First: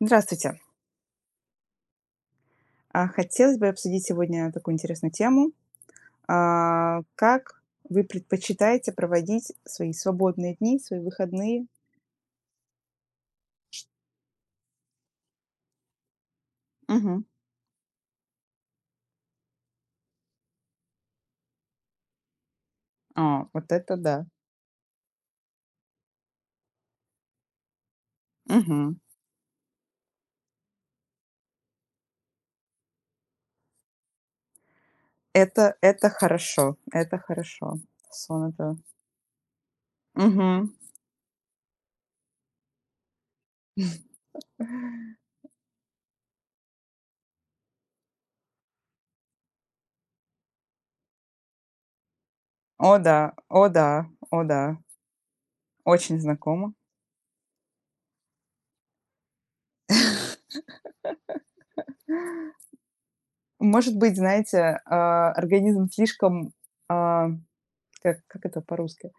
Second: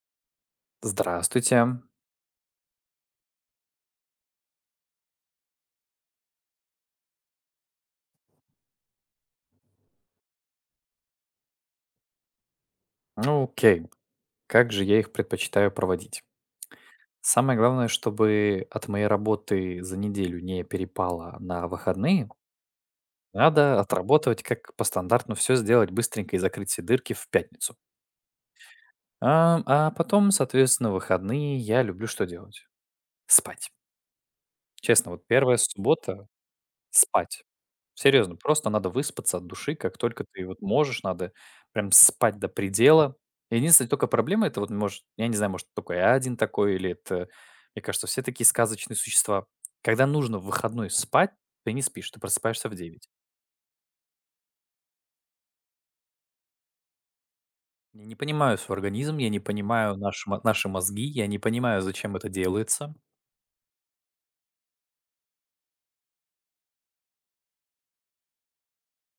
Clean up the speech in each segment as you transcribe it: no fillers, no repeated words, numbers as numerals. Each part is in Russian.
Здравствуйте. Здравствуйте. Хотелось бы обсудить сегодня такую интересную тему. Как вы предпочитаете проводить свои свободные дни, свои выходные? Ну, окей. Как же я их предпочитаю проводить? Мгм. Самое главное, чтобы от моей работы за неделю не перепало на выходные, Вот надо это да. отработать, как по стандарту, все сделать быстренько и закрыть все дырки в пятницу. Мгм. А, а потом, соответственно, выходные я люблю что делать? Спать. Честно, вот первая Это суббота– хорошо, это спать. хорошо. Серьезно, Сон просто это. надо выспаться от души, как только ты вот Мгм. можешь, надо прям спать до предела. Единственная только проблема- это вот, может, я не знаю, может, только я один такой, или это, мне кажется, все такие сказочные существа. Когда нужно в выходной спать, ты не спишь, ты просыпаешься в О 9. да, о да, о да. Очень знакомо. Я не понимаю свой организм, я не понимаю наши мозги, я не понимаю, зачем это делается. Может быть, знаете, организм слишком. а, как это по-русски?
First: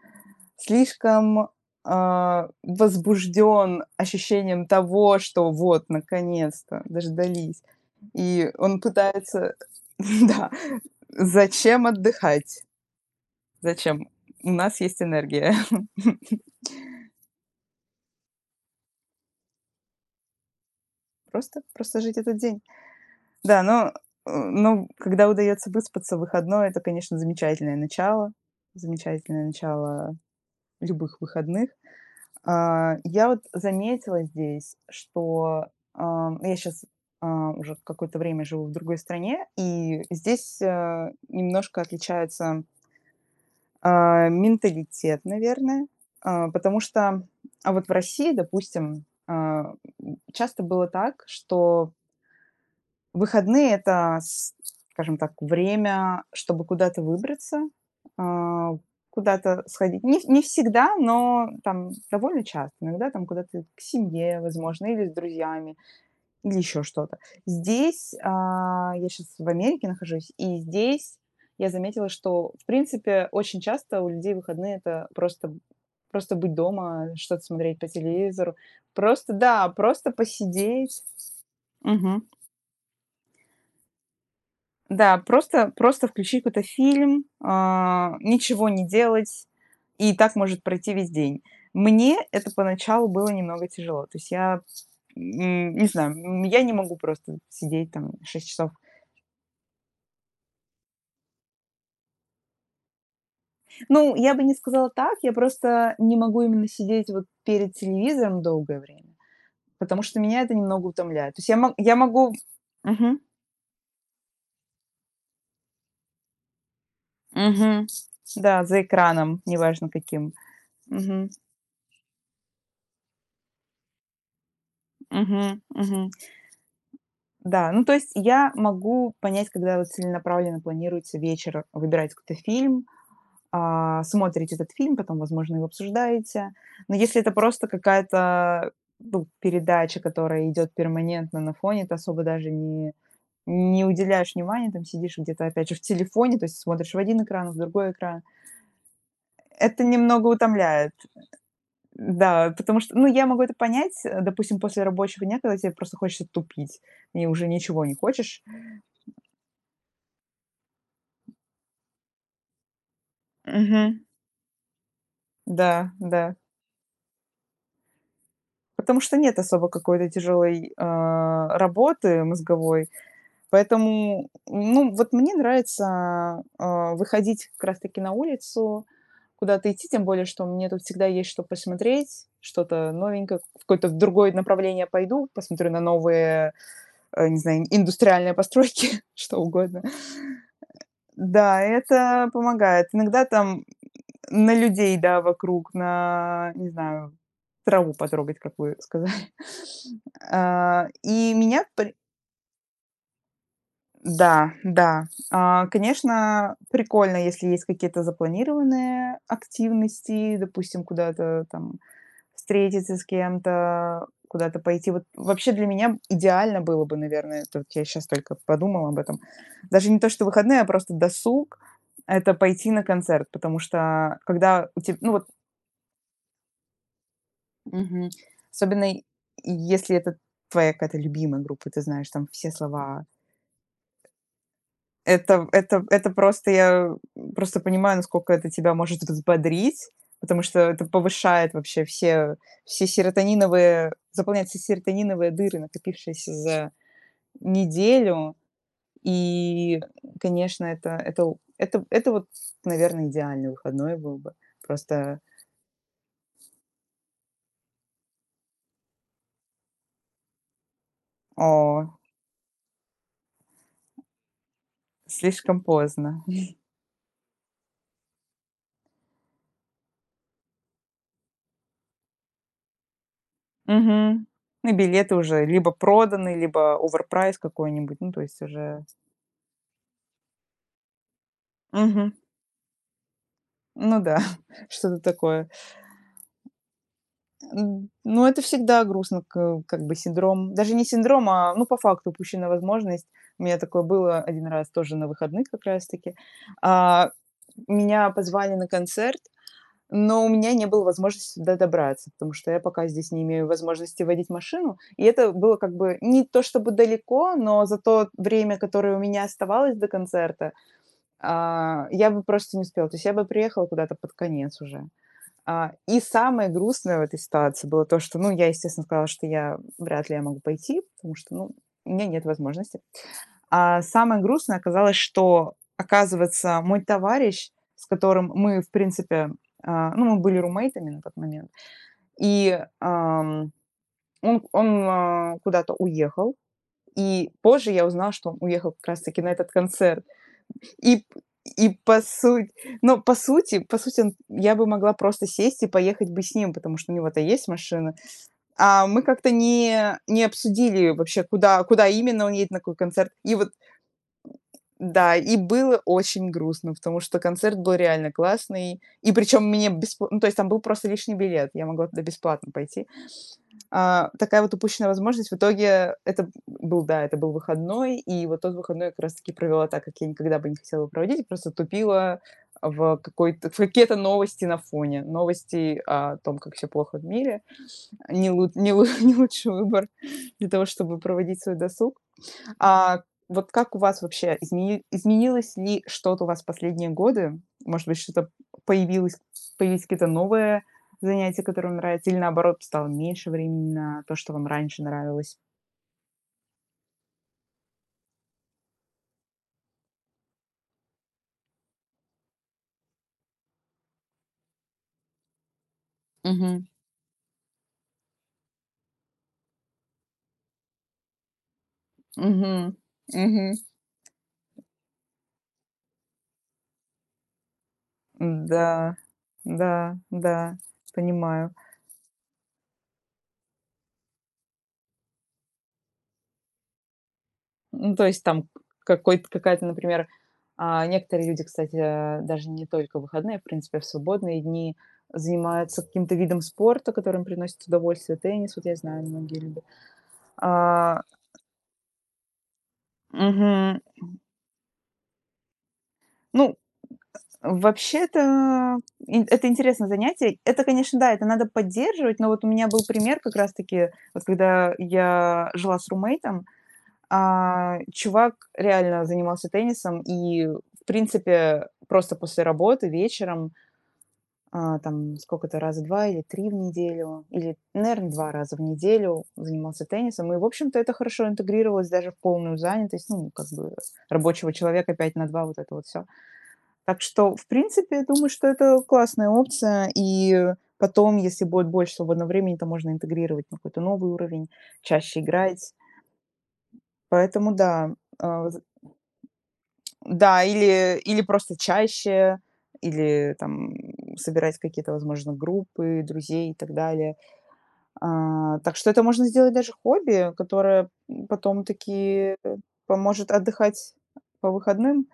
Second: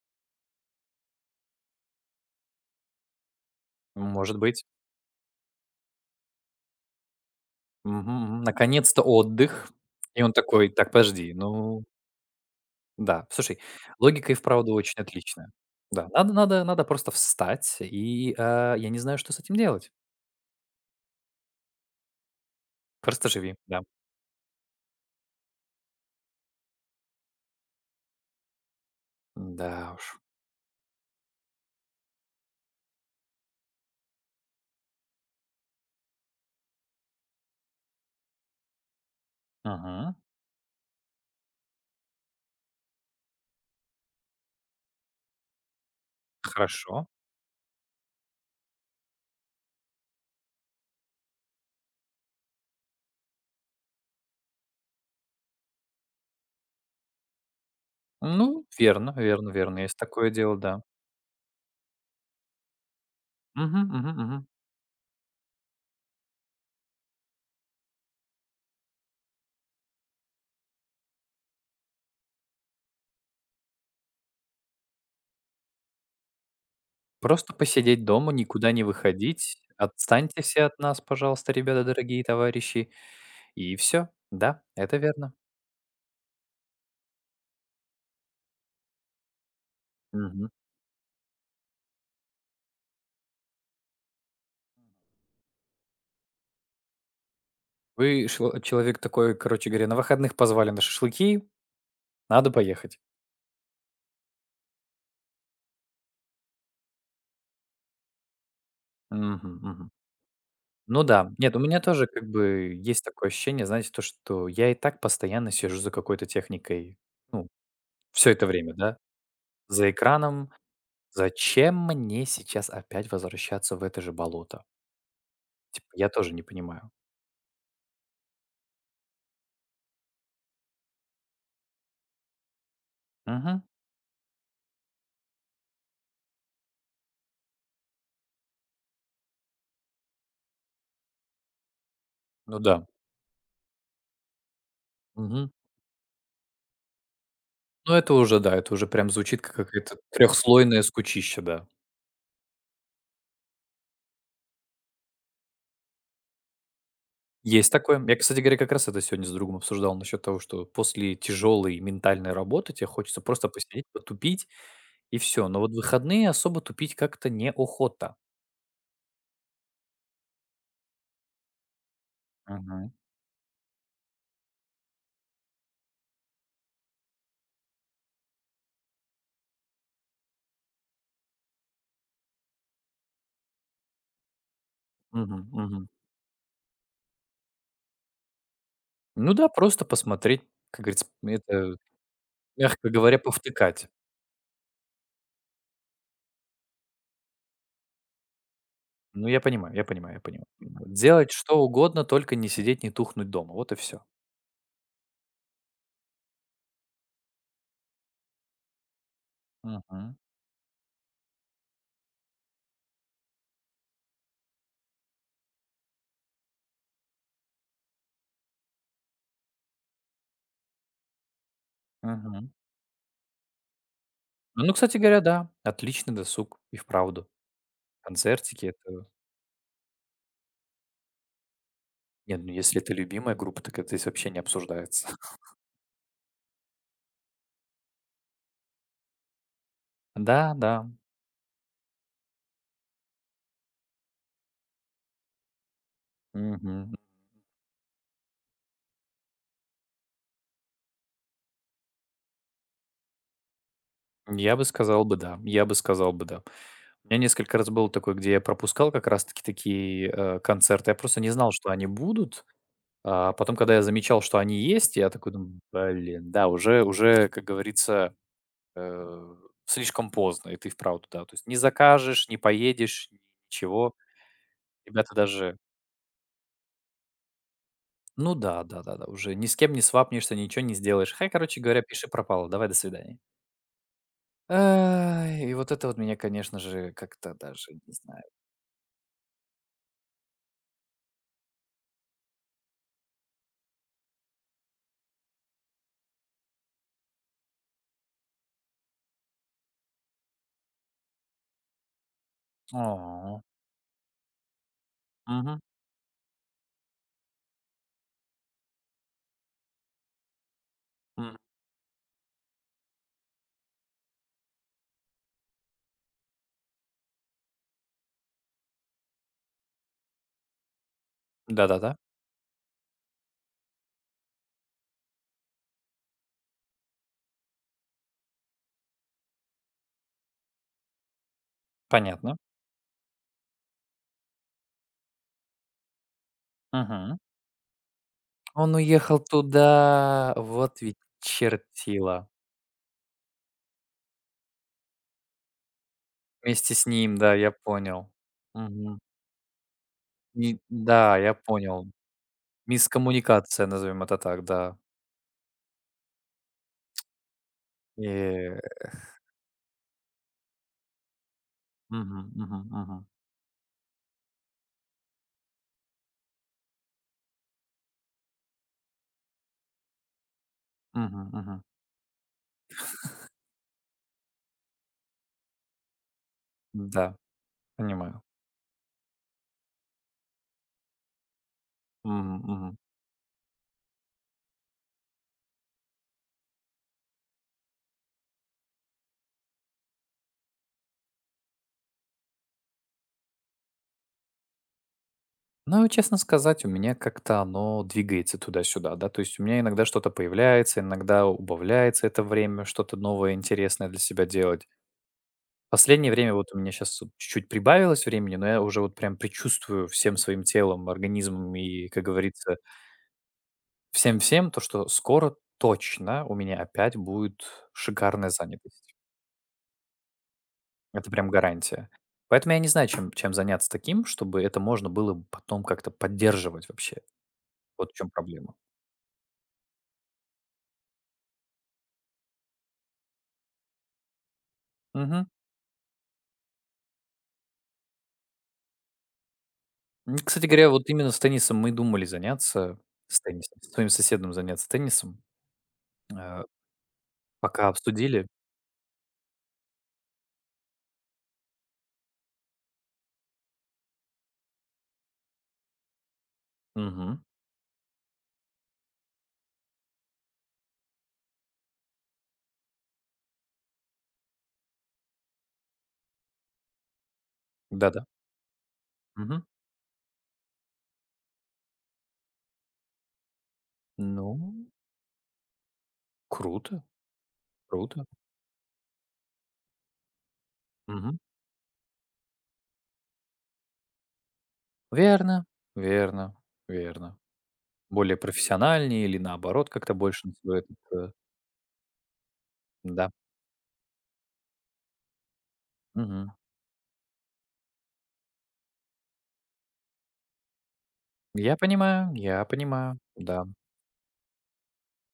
Слишком, возбужден Может быть, ощущением того, что вот наконец-то дождались. И он наконец-то пытается отдых. И он Да. такой, так, подожди, ну. Зачем отдыхать? Да, слушай, Зачем? логика и У вправду нас очень есть отличная. энергия. Да, надо надо надо просто встать и, я не знаю, что с этим делать. Просто жить этот день. Просто живи, Да, да. но когда удается выспаться в выходной, это, конечно, замечательное Да уж. начало любых выходных. Я вот заметила здесь, что, я сейчас уже какое-то время живу в другой стране, и Мгм. здесь, немножко отличается, менталитет, наверное. Потому Хорошо. что, а вот в России, допустим, часто было так, что выходные — это, с скажем так, время, чтобы куда-то выбраться, Ну, а, верно верно куда-то верно, есть сходить. Не такое не дело, да. всегда, но там довольно часто. Иногда там куда-то к Мгм мгм семье, мгм. возможно, или с друзьями, или еще что-то. Здесь, я сейчас в Америке нахожусь, и здесь я заметила, что, в принципе, очень часто у людей выходные — это просто быть дома, что-то Просто смотреть по посидеть дома, телевизору. никуда не Просто, выходить. да, просто Отстаньте все от нас, посидеть. пожалуйста, ребята, дорогие Мгм. товарищи. И все. Да, это Да, верно. просто включить какой-то фильм, ничего не делать, и так Мгм. может пройти весь день. Мне это поначалу было немного тяжело. То есть я, не знаю, я не могу просто сидеть там Вы 6 шел часов. человек такой, короче говоря, на выходных позвали на шашлыки, надо поехать. Ну, я бы не сказала так, я просто не могу именно сидеть вот перед телевизором долгое время, Мгм мгм. потому что меня это немного Ну да. утомляет. То есть Нет, я у мо меня я тоже как могу бы есть Мгм. такое ощущение, знаете, то, что я и так постоянно сижу за какой-то техникой. Ну, Мгм. все это Да, время, за да, экраном, неважно за каким. экраном. Мгм. Зачем мне сейчас опять возвращаться в это же болото? Мгм. Типа, Мгм. я тоже не понимаю. Да, ну, то есть я могу понять, когда вот целенаправленно планируется вечер, выбираете какой-то фильм, Мгм. Смотрите этот фильм, потом, возможно, его обсуждаете. Но если это просто какая-то, ну, передача, которая идет перманентно на фоне, ты особо даже Ну да. не уделяешь внимания, там сидишь где-то, Мгм. опять же, в телефоне, то есть смотришь в один экран, в другой Ну это экран. уже, да, это уже прям звучит как Это какая-то немного трехслойная утомляет. скучища, да. Да, потому что, ну, я могу это понять, допустим, после рабочего дня, когда тебе просто хочется тупить и уже Есть ничего не такое. Я, хочешь. кстати говоря, как раз это сегодня с другом обсуждал насчет того, что после тяжелой ментальной работы тебе хочется просто посидеть, Мгм. потупить и все. Но вот в Да, выходные да. особо тупить как-то неохота. Потому что нет особо какой-то тяжелой, работы мозговой. Мгм. Поэтому, ну, вот мне нравится, выходить как раз таки на улицу, куда-то идти, тем более, что мне тут всегда есть что посмотреть, что-то новенькое, в какое-то другое направление пойду, Мгм, посмотрю на мгм. новые, не знаю, индустриальные постройки, Ну что да, угодно. просто посмотреть, как говорится, Да, это, это помогает. мягко говоря, Иногда там. повтыкать. На людей, да, вокруг, на, не знаю, траву потрогать, как вы сказали. Ну, я понимаю, я понимаю, я понимаю. А, Вот делать и что меня при угодно, только не сидеть, не тухнуть дома. Вот и все. Да, да. Конечно, прикольно, если есть какие-то запланированные Мгм, активности, допустим, куда-то там встретиться с кем-то, куда-то пойти. Вот вообще для меня идеально было бы, наверное, тут я сейчас только подумала об этом. Даже не то, что выходные, а просто досуг — это мгм. пойти на концерт, потому что когда Ну, у кстати теб ну, говоря, вот. да, отличный досуг и вправду. Мгм. Концертики- Особенно и это. если это твоя какая-то любимая группа, ты знаешь там Нет, все ну если это слова. любимая группа, так это здесь вообще не обсуждается. Это просто я просто понимаю, насколько это тебя может взбодрить, потому Да, что это да. повышает вообще все все серотониновые заполняет все серотониновые дыры, накопившиеся за Мгм. неделю. И, конечно, это вот, наверное, идеальный выходной был бы. Я бы сказал бы Просто, да, я бы сказал бы да. У меня несколько раз было такое, где я пропускал как раз таки такие, концерты. Я просто не знал, что о, они будут. А потом, когда я замечал, что они есть, я такой слишком думаю: поздно. "Блин, да, уже уже, как говорится, э, слишком поздно". И ты вправду, да, то есть не закажешь, не поедешь, ничего. Мгм. Ну, и Ребята билеты уже даже. либо проданы, либо оверпрайс какой-нибудь. Ну, то Ну есть да, уже. да-да-да, уже ни с кем не свапнешься, ничего не сделаешь. Хай, короче говоря, пиши Мгм. пропало, давай, до свидания. Ну да, что-то Ай, такое. и вот это вот меня, конечно же, как-то даже не знаю. Ну, это всегда грустно, к как бы синдром даже не синдром, а, ну, по факту упущенная возможность. У меня такое было один раз тоже на выходных как раз таки. А, меня позвали на концерт. Но у меня не было возможности сюда добраться, потому что я пока здесь не О, имею возможности водить машину. И это было мгм, как бы не то чтобы далеко, но за то время, которое у меня оставалось до концерта, м, я бы просто не успела. То есть я бы приехала куда-то под конец уже. И самое грустное в этой ситуации было то, что, ну, я, естественно, сказала, что я вряд ли я могу пойти, потому что, ну, у да-да-да, меня нет возможности. А самое грустное оказалось, что, оказывается, мой товарищ, с которым мы, в принципе, ну, мы были румейтами на тот момент, понятно. и, он куда-то уехал, Мгм. и позже я узнала, что он уехал Он как уехал раз-таки на этот концерт. туда, вот ведь И и по чертила. сути, ну, по сути, он я бы могла просто сесть и поехать бы с ним, Вместе потому с что у ним, него-то да, есть я машина. понял. А Мгм. мы как-то не Ни обсудили да, вообще, я куда понял. именно он едет, на какой концерт. И вот. Мискоммуникация, назовем это так, да. Да, и было очень грустно, потому что концерт был реально Э, классный. И причем мне бесплатно, ну, то есть там был просто лишний билет, я могла туда Мгм, бесплатно мгм, пойти. мгм, Такая вот упущенная возможность. В итоге это был, да, это был выходной, и вот тот выходной я как раз-таки провела так, как я никогда бы не хотела проводить, мгм, просто мгм. тупила в какие-то новости на фоне. Новости о том, как все плохо в Да, мире. понимаю. Не, лу- не, лу- не лучший выбор для того, чтобы проводить свой досуг. Мгм, мгм. А вот как у вас вообще изменилось ли что-то у вас в последние годы? Может быть, что-то появилось, появились какие-то новые занятия, которые вам нравятся, или наоборот, стало меньше времени на то, что вам раньше нравилось? Ну, честно сказать, у меня как-то оно двигается туда-сюда, да, то есть у меня иногда что-то появляется, иногда убавляется это время, что-то новое, интересное для себя делать. Последнее время вот у Мгм. меня сейчас чуть-чуть прибавилось времени, но я уже вот прям предчувствую всем своим телом, организмом и, как говорится, Мгм. Мгм. всем-всем то, что скоро точно у меня опять будет шикарная Да, занятость. да, да, Это прям понимаю. гарантия. Поэтому я не знаю, чем заняться таким, чтобы это можно было потом как-то поддерживать вообще. Вот в Ну, то чем есть там проблема. какой-то какая-то, например, некоторые люди, кстати, даже не только в выходные, в принципе, а в свободные дни Мгм. занимаются каким-то видом спорта, который им приносит удовольствие. Теннис, вот я знаю, многие любят. Кстати говоря, вот А, именно с теннисом мы и думали заняться, с теннисом, с мгм. своим соседом заняться теннисом, э, Ну, пока обсудили. вообще-то это интересное занятие. Это, конечно, да, это надо поддерживать, но вот у меня был пример как раз-таки, вот когда я жила с румейтом. Мгм. Чувак реально занимался теннисом и, в принципе, просто после работы вечером, там сколько-то, раза 2 или 3 в неделю, или, Да-да. наверное, два раза в неделю Мгм. занимался теннисом. И, в общем-то, это хорошо интегрировалось даже в полную занятость, ну, как бы Ну, рабочего человека 5 на два вот это вот все. круто, Так что, в принципе, я круто. думаю, что это классная опция. И Мгм. потом, если будет больше свободного времени, то можно интегрировать на какой-то новый уровень, чаще Верно, играть. верно, верно. Поэтому да, Более а, профессиональнее или наоборот как-то больше на да, себя этот, или или просто чаще, да. или там собирать какие-то, возможно, группы Мгм. друзей и так далее. Так что это можно сделать даже хобби, которое потом таки Я понимаю, поможет да. отдыхать по выходным.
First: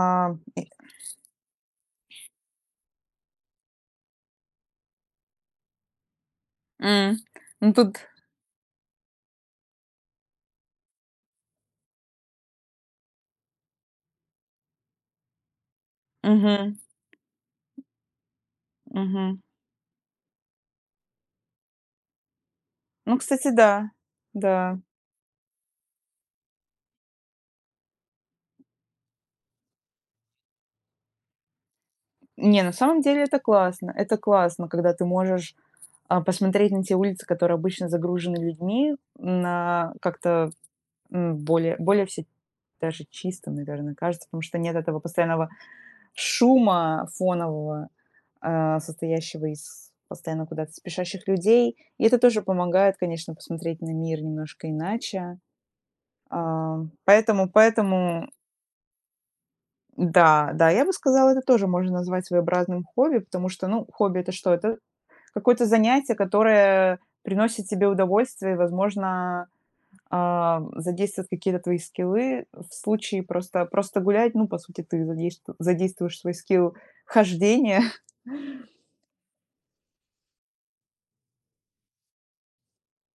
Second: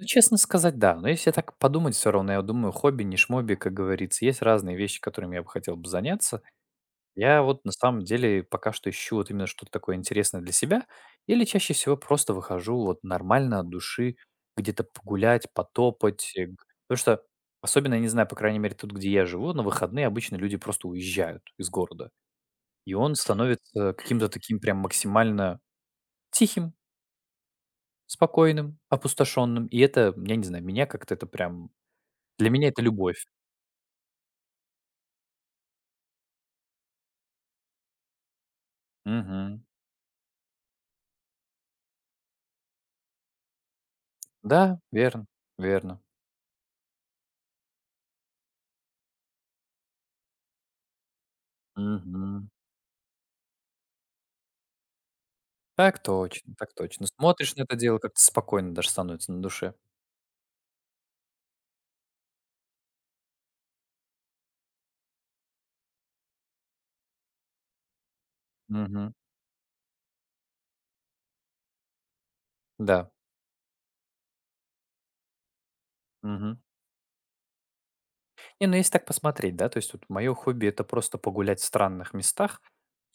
Ну, честно и сказать, да. Но если так подумать, все равно, я думаю, хобби, не шмобби, как говорится. Есть разные вещи, которыми я бы хотел бы заняться. М. Я вот на Ну тут. самом деле пока что ищу вот именно что-то такое интересное для себя, или чаще всего просто выхожу вот нормально от души где-то погулять, потопать. Мгм, Потому что, особенно, я не знаю, по крайней мере, тут, где я мгм. живу, на выходные обычно люди просто уезжают из города. И он Ну, кстати, да, становится каким-то таким прям да. максимально тихим, спокойным, опустошенным. И это, я не знаю, меня как-то это прям. Для Не, меня на это самом любовь. деле это классно. Это классно, когда ты можешь, посмотреть на те улицы, которые обычно загружены людьми, Мгм. на как-то. Более все даже чистым, наверное, кажется, потому что нет Да, этого верно, постоянного верно. шума фонового, состоящего из постоянно куда-то спешащих людей. И это тоже Мгм. помогает, конечно, посмотреть на мир немножко иначе. Так точно, так А, точно. поэтому Смотришь на это дело, как-то поэтому спокойно даже становится на душе. да, да, я бы сказала, это тоже можно назвать своеобразным хобби, потому что, ну, хобби — это что? Это какое-то занятие, которое приносит тебе удовольствие и, Мгм. возможно, задействуют какие-то твои скиллы. В Да. случае просто гулять, ну, по сути, ты задействуешь свой Мгм. скилл хождения. Не, ну, если так посмотреть, да, то есть вот мое хобби- это просто погулять в странных местах,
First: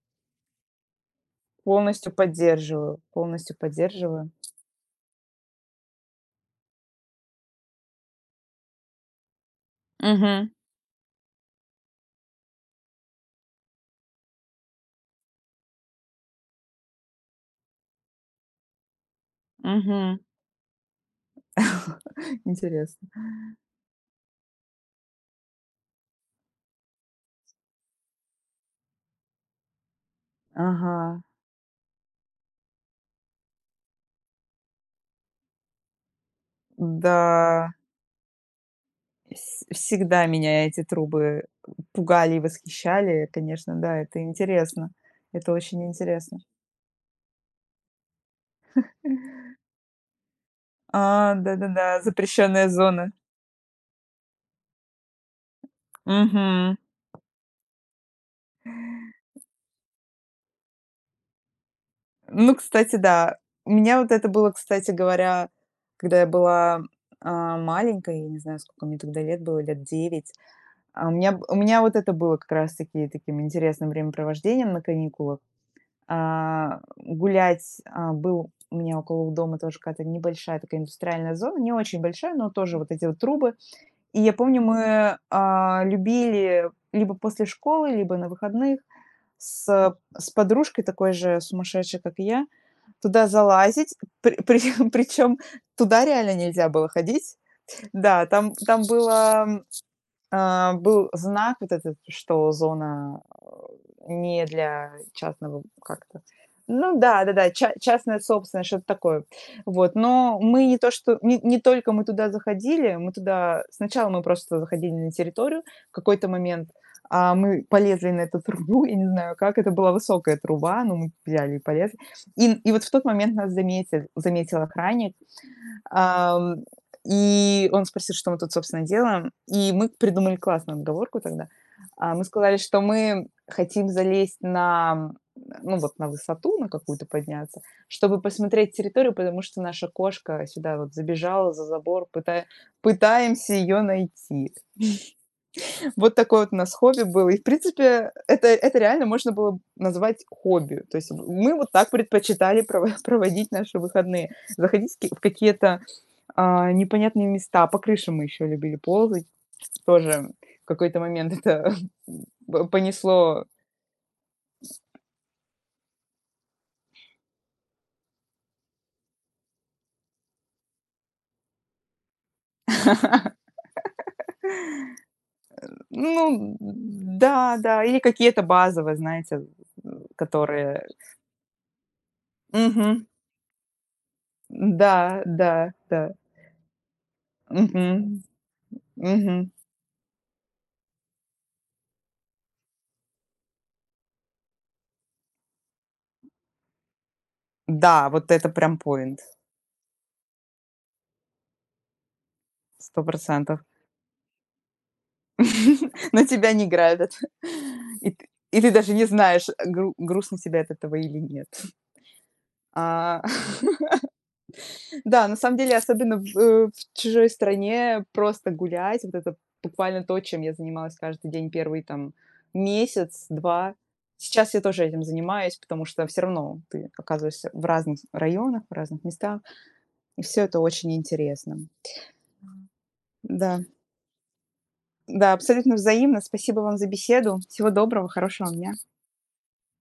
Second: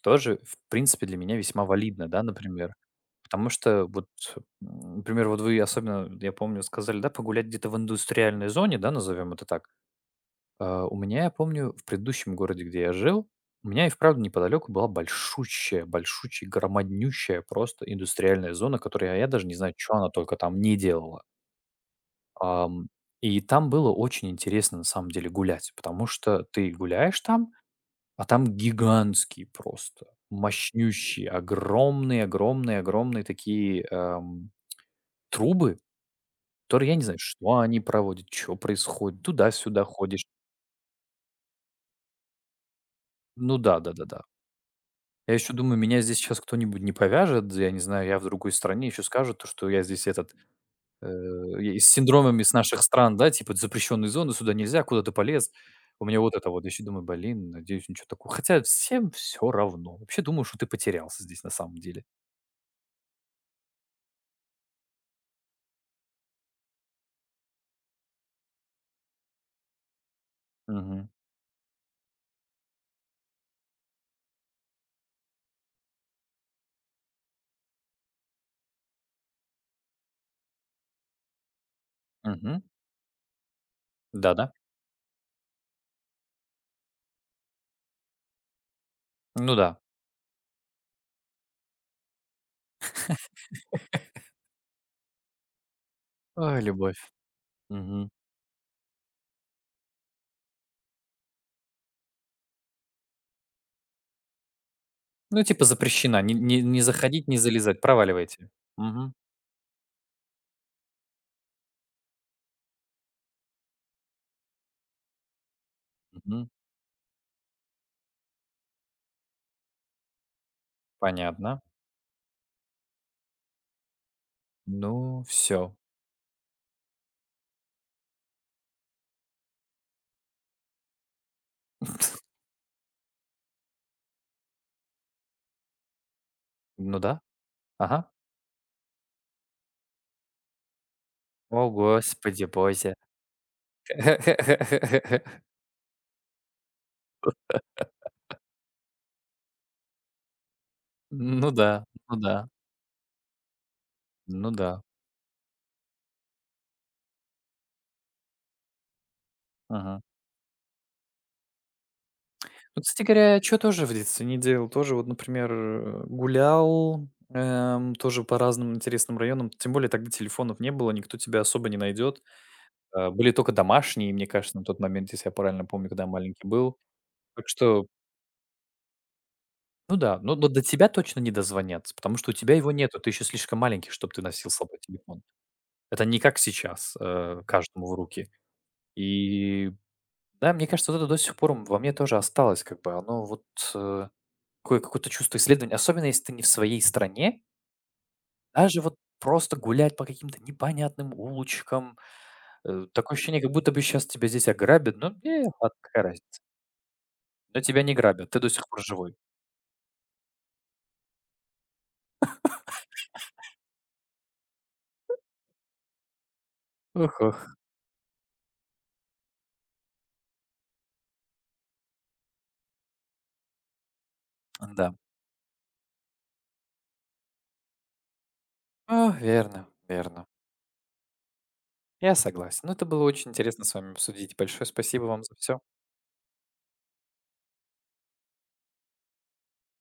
тоже, в принципе, для меня весьма валидно, Полностью да, например. поддерживаю, Потому полностью что вот, поддерживаю. Например, вот вы особенно, я помню, сказали, да, погулять где-то в индустриальной зоне, да, назовем это так. Мгм, У меня, я помню, в предыдущем городе, где я жил, у меня и вправду неподалеку была большущая, большущая, громаднющая просто индустриальная зона, которая а я даже не знаю, что она мгм. только там не делала. Ам, Интересно. и там было очень интересно на самом деле гулять, потому что ты гуляешь там, а там гигантские просто, Ага, мощнющие, огромные, огромные, огромные такие трубы, которые я не знаю, что да. они проводят, что происходит, туда-сюда Всегда ходишь. меня эти трубы пугали и восхищали, Ну конечно, да, да, да, да, это да. интересно. Я Это еще думаю, очень меня здесь интересно. сейчас кто-нибудь не повяжет, я не знаю, я в другой стране, еще скажут, то что я здесь этот, э, и с Да-да-да, синдромами с запрещенная наших зона. стран, да, типа запрещенные зоны, сюда нельзя, куда ты полез. У меня вот это вот. Я Мгм. еще думаю, блин, надеюсь, ничего такого. Хотя всем все равно. Вообще думаю, что ты потерялся здесь на самом деле. Ну, кстати, да. У меня вот это было, кстати говоря, когда я была, маленькой, я не знаю, сколько мне тогда лет было, лет 9. Мгм. у меня вот это было как раз-таки таким интересным времяпровождением на каникулах. Гулять, был у меня около дома тоже какая-то небольшая такая индустриальная зона, не очень большая, но Мгм. тоже вот эти вот трубы. И я Да-да. помню, мы, любили либо после школы, либо на выходных Ну да. с подружкой, такой же сумасшедшей, как и я, туда залазить. При при причём туда реально Ай, нельзя было любовь. ходить. Мгм. Да, там было был знак вот этот, что зона не для Ну, частного типа как-то. запрещена. Не не не Ну да, заходить, да, не да, залезать. частная Проваливайте. собственность, что-то Мгм. такое. Вот, но мы не то, что не только мы туда заходили, мы туда сначала мы просто заходили на территорию в какой-то Мгм. момент, а мы полезли на эту трубу, я не знаю как, это была высокая труба, но мы взяли и Понятно. полезли. И вот в тот момент нас заметил охранник. Ну, все. Ам, и он спросил, что мы тут, собственно, делаем. И мы придумали классную отговорку тогда. Мы сказали, что мы хотим залезть на, ну, вот на высоту, на Ну какую-то да. подняться, Ага. чтобы посмотреть территорию, потому что наша кошка сюда вот забежала за О, забор, господи боже. пытаемся ее найти. Вот такое вот у нас хобби было. И, в принципе, это реально можно было назвать хобби. То есть Ну мы вот да, так ну да, предпочитали проводить наши выходные. ну да. Заходить в какие-то непонятные места. По крышам мы еще любили ползать. Мгм. Тоже в какой-то момент это п Ну, кстати говоря, понесло. что тоже в детстве не делал? Тоже вот, например, гулял, тоже по разным интересным районам. Тем более тогда телефонов не было, никто тебя особо не найдет. Были только домашние, мне кажется, на тот момент, если я правильно помню, когда маленький Ну был. Так да, да, что, или какие-то базовые, знаете, ну да, но до которые. тебя точно не дозвонятся, потому что у тебя его нету, Мгм. ты еще слишком маленький, чтобы ты носил с собой Да, телефон. да, Это да. не как сейчас, каждому Мгм. в руки. Мгм. И. Да, мне кажется, вот это до сих пор во мне тоже осталось, как бы оно вот, э, такое какое-то чувство исследования, особенно если ты не в своей стране. Да, вот это прям Даже вот поинт. просто гулять по каким-то непонятным улочкам, Сто такое ощущение, как процентов будто бы сейчас тебя здесь ограбят, но, ладно, какая На разница. тебя не грабят. Но тебя не И ты грабят, ты до и ты сих пор даже не живой. знаешь, грустно тебе от этого или нет. Да, на самом деле, особенно в Ух, чужой ох, стране просто гулять, вот это буквально то, чем я занималась каждый день первый там месяц, два. Сейчас я тоже да. этим занимаюсь, потому что все равно ты оказываешься в разных районах, в А, разных местах, верно, верно. и все это очень интересно. Я согласен. Ну, это было очень Да, интересно с вами обсудить. Большое спасибо вам да, за все. абсолютно взаимно. Спасибо вам за беседу. Всего доброго, хорошего вам дня.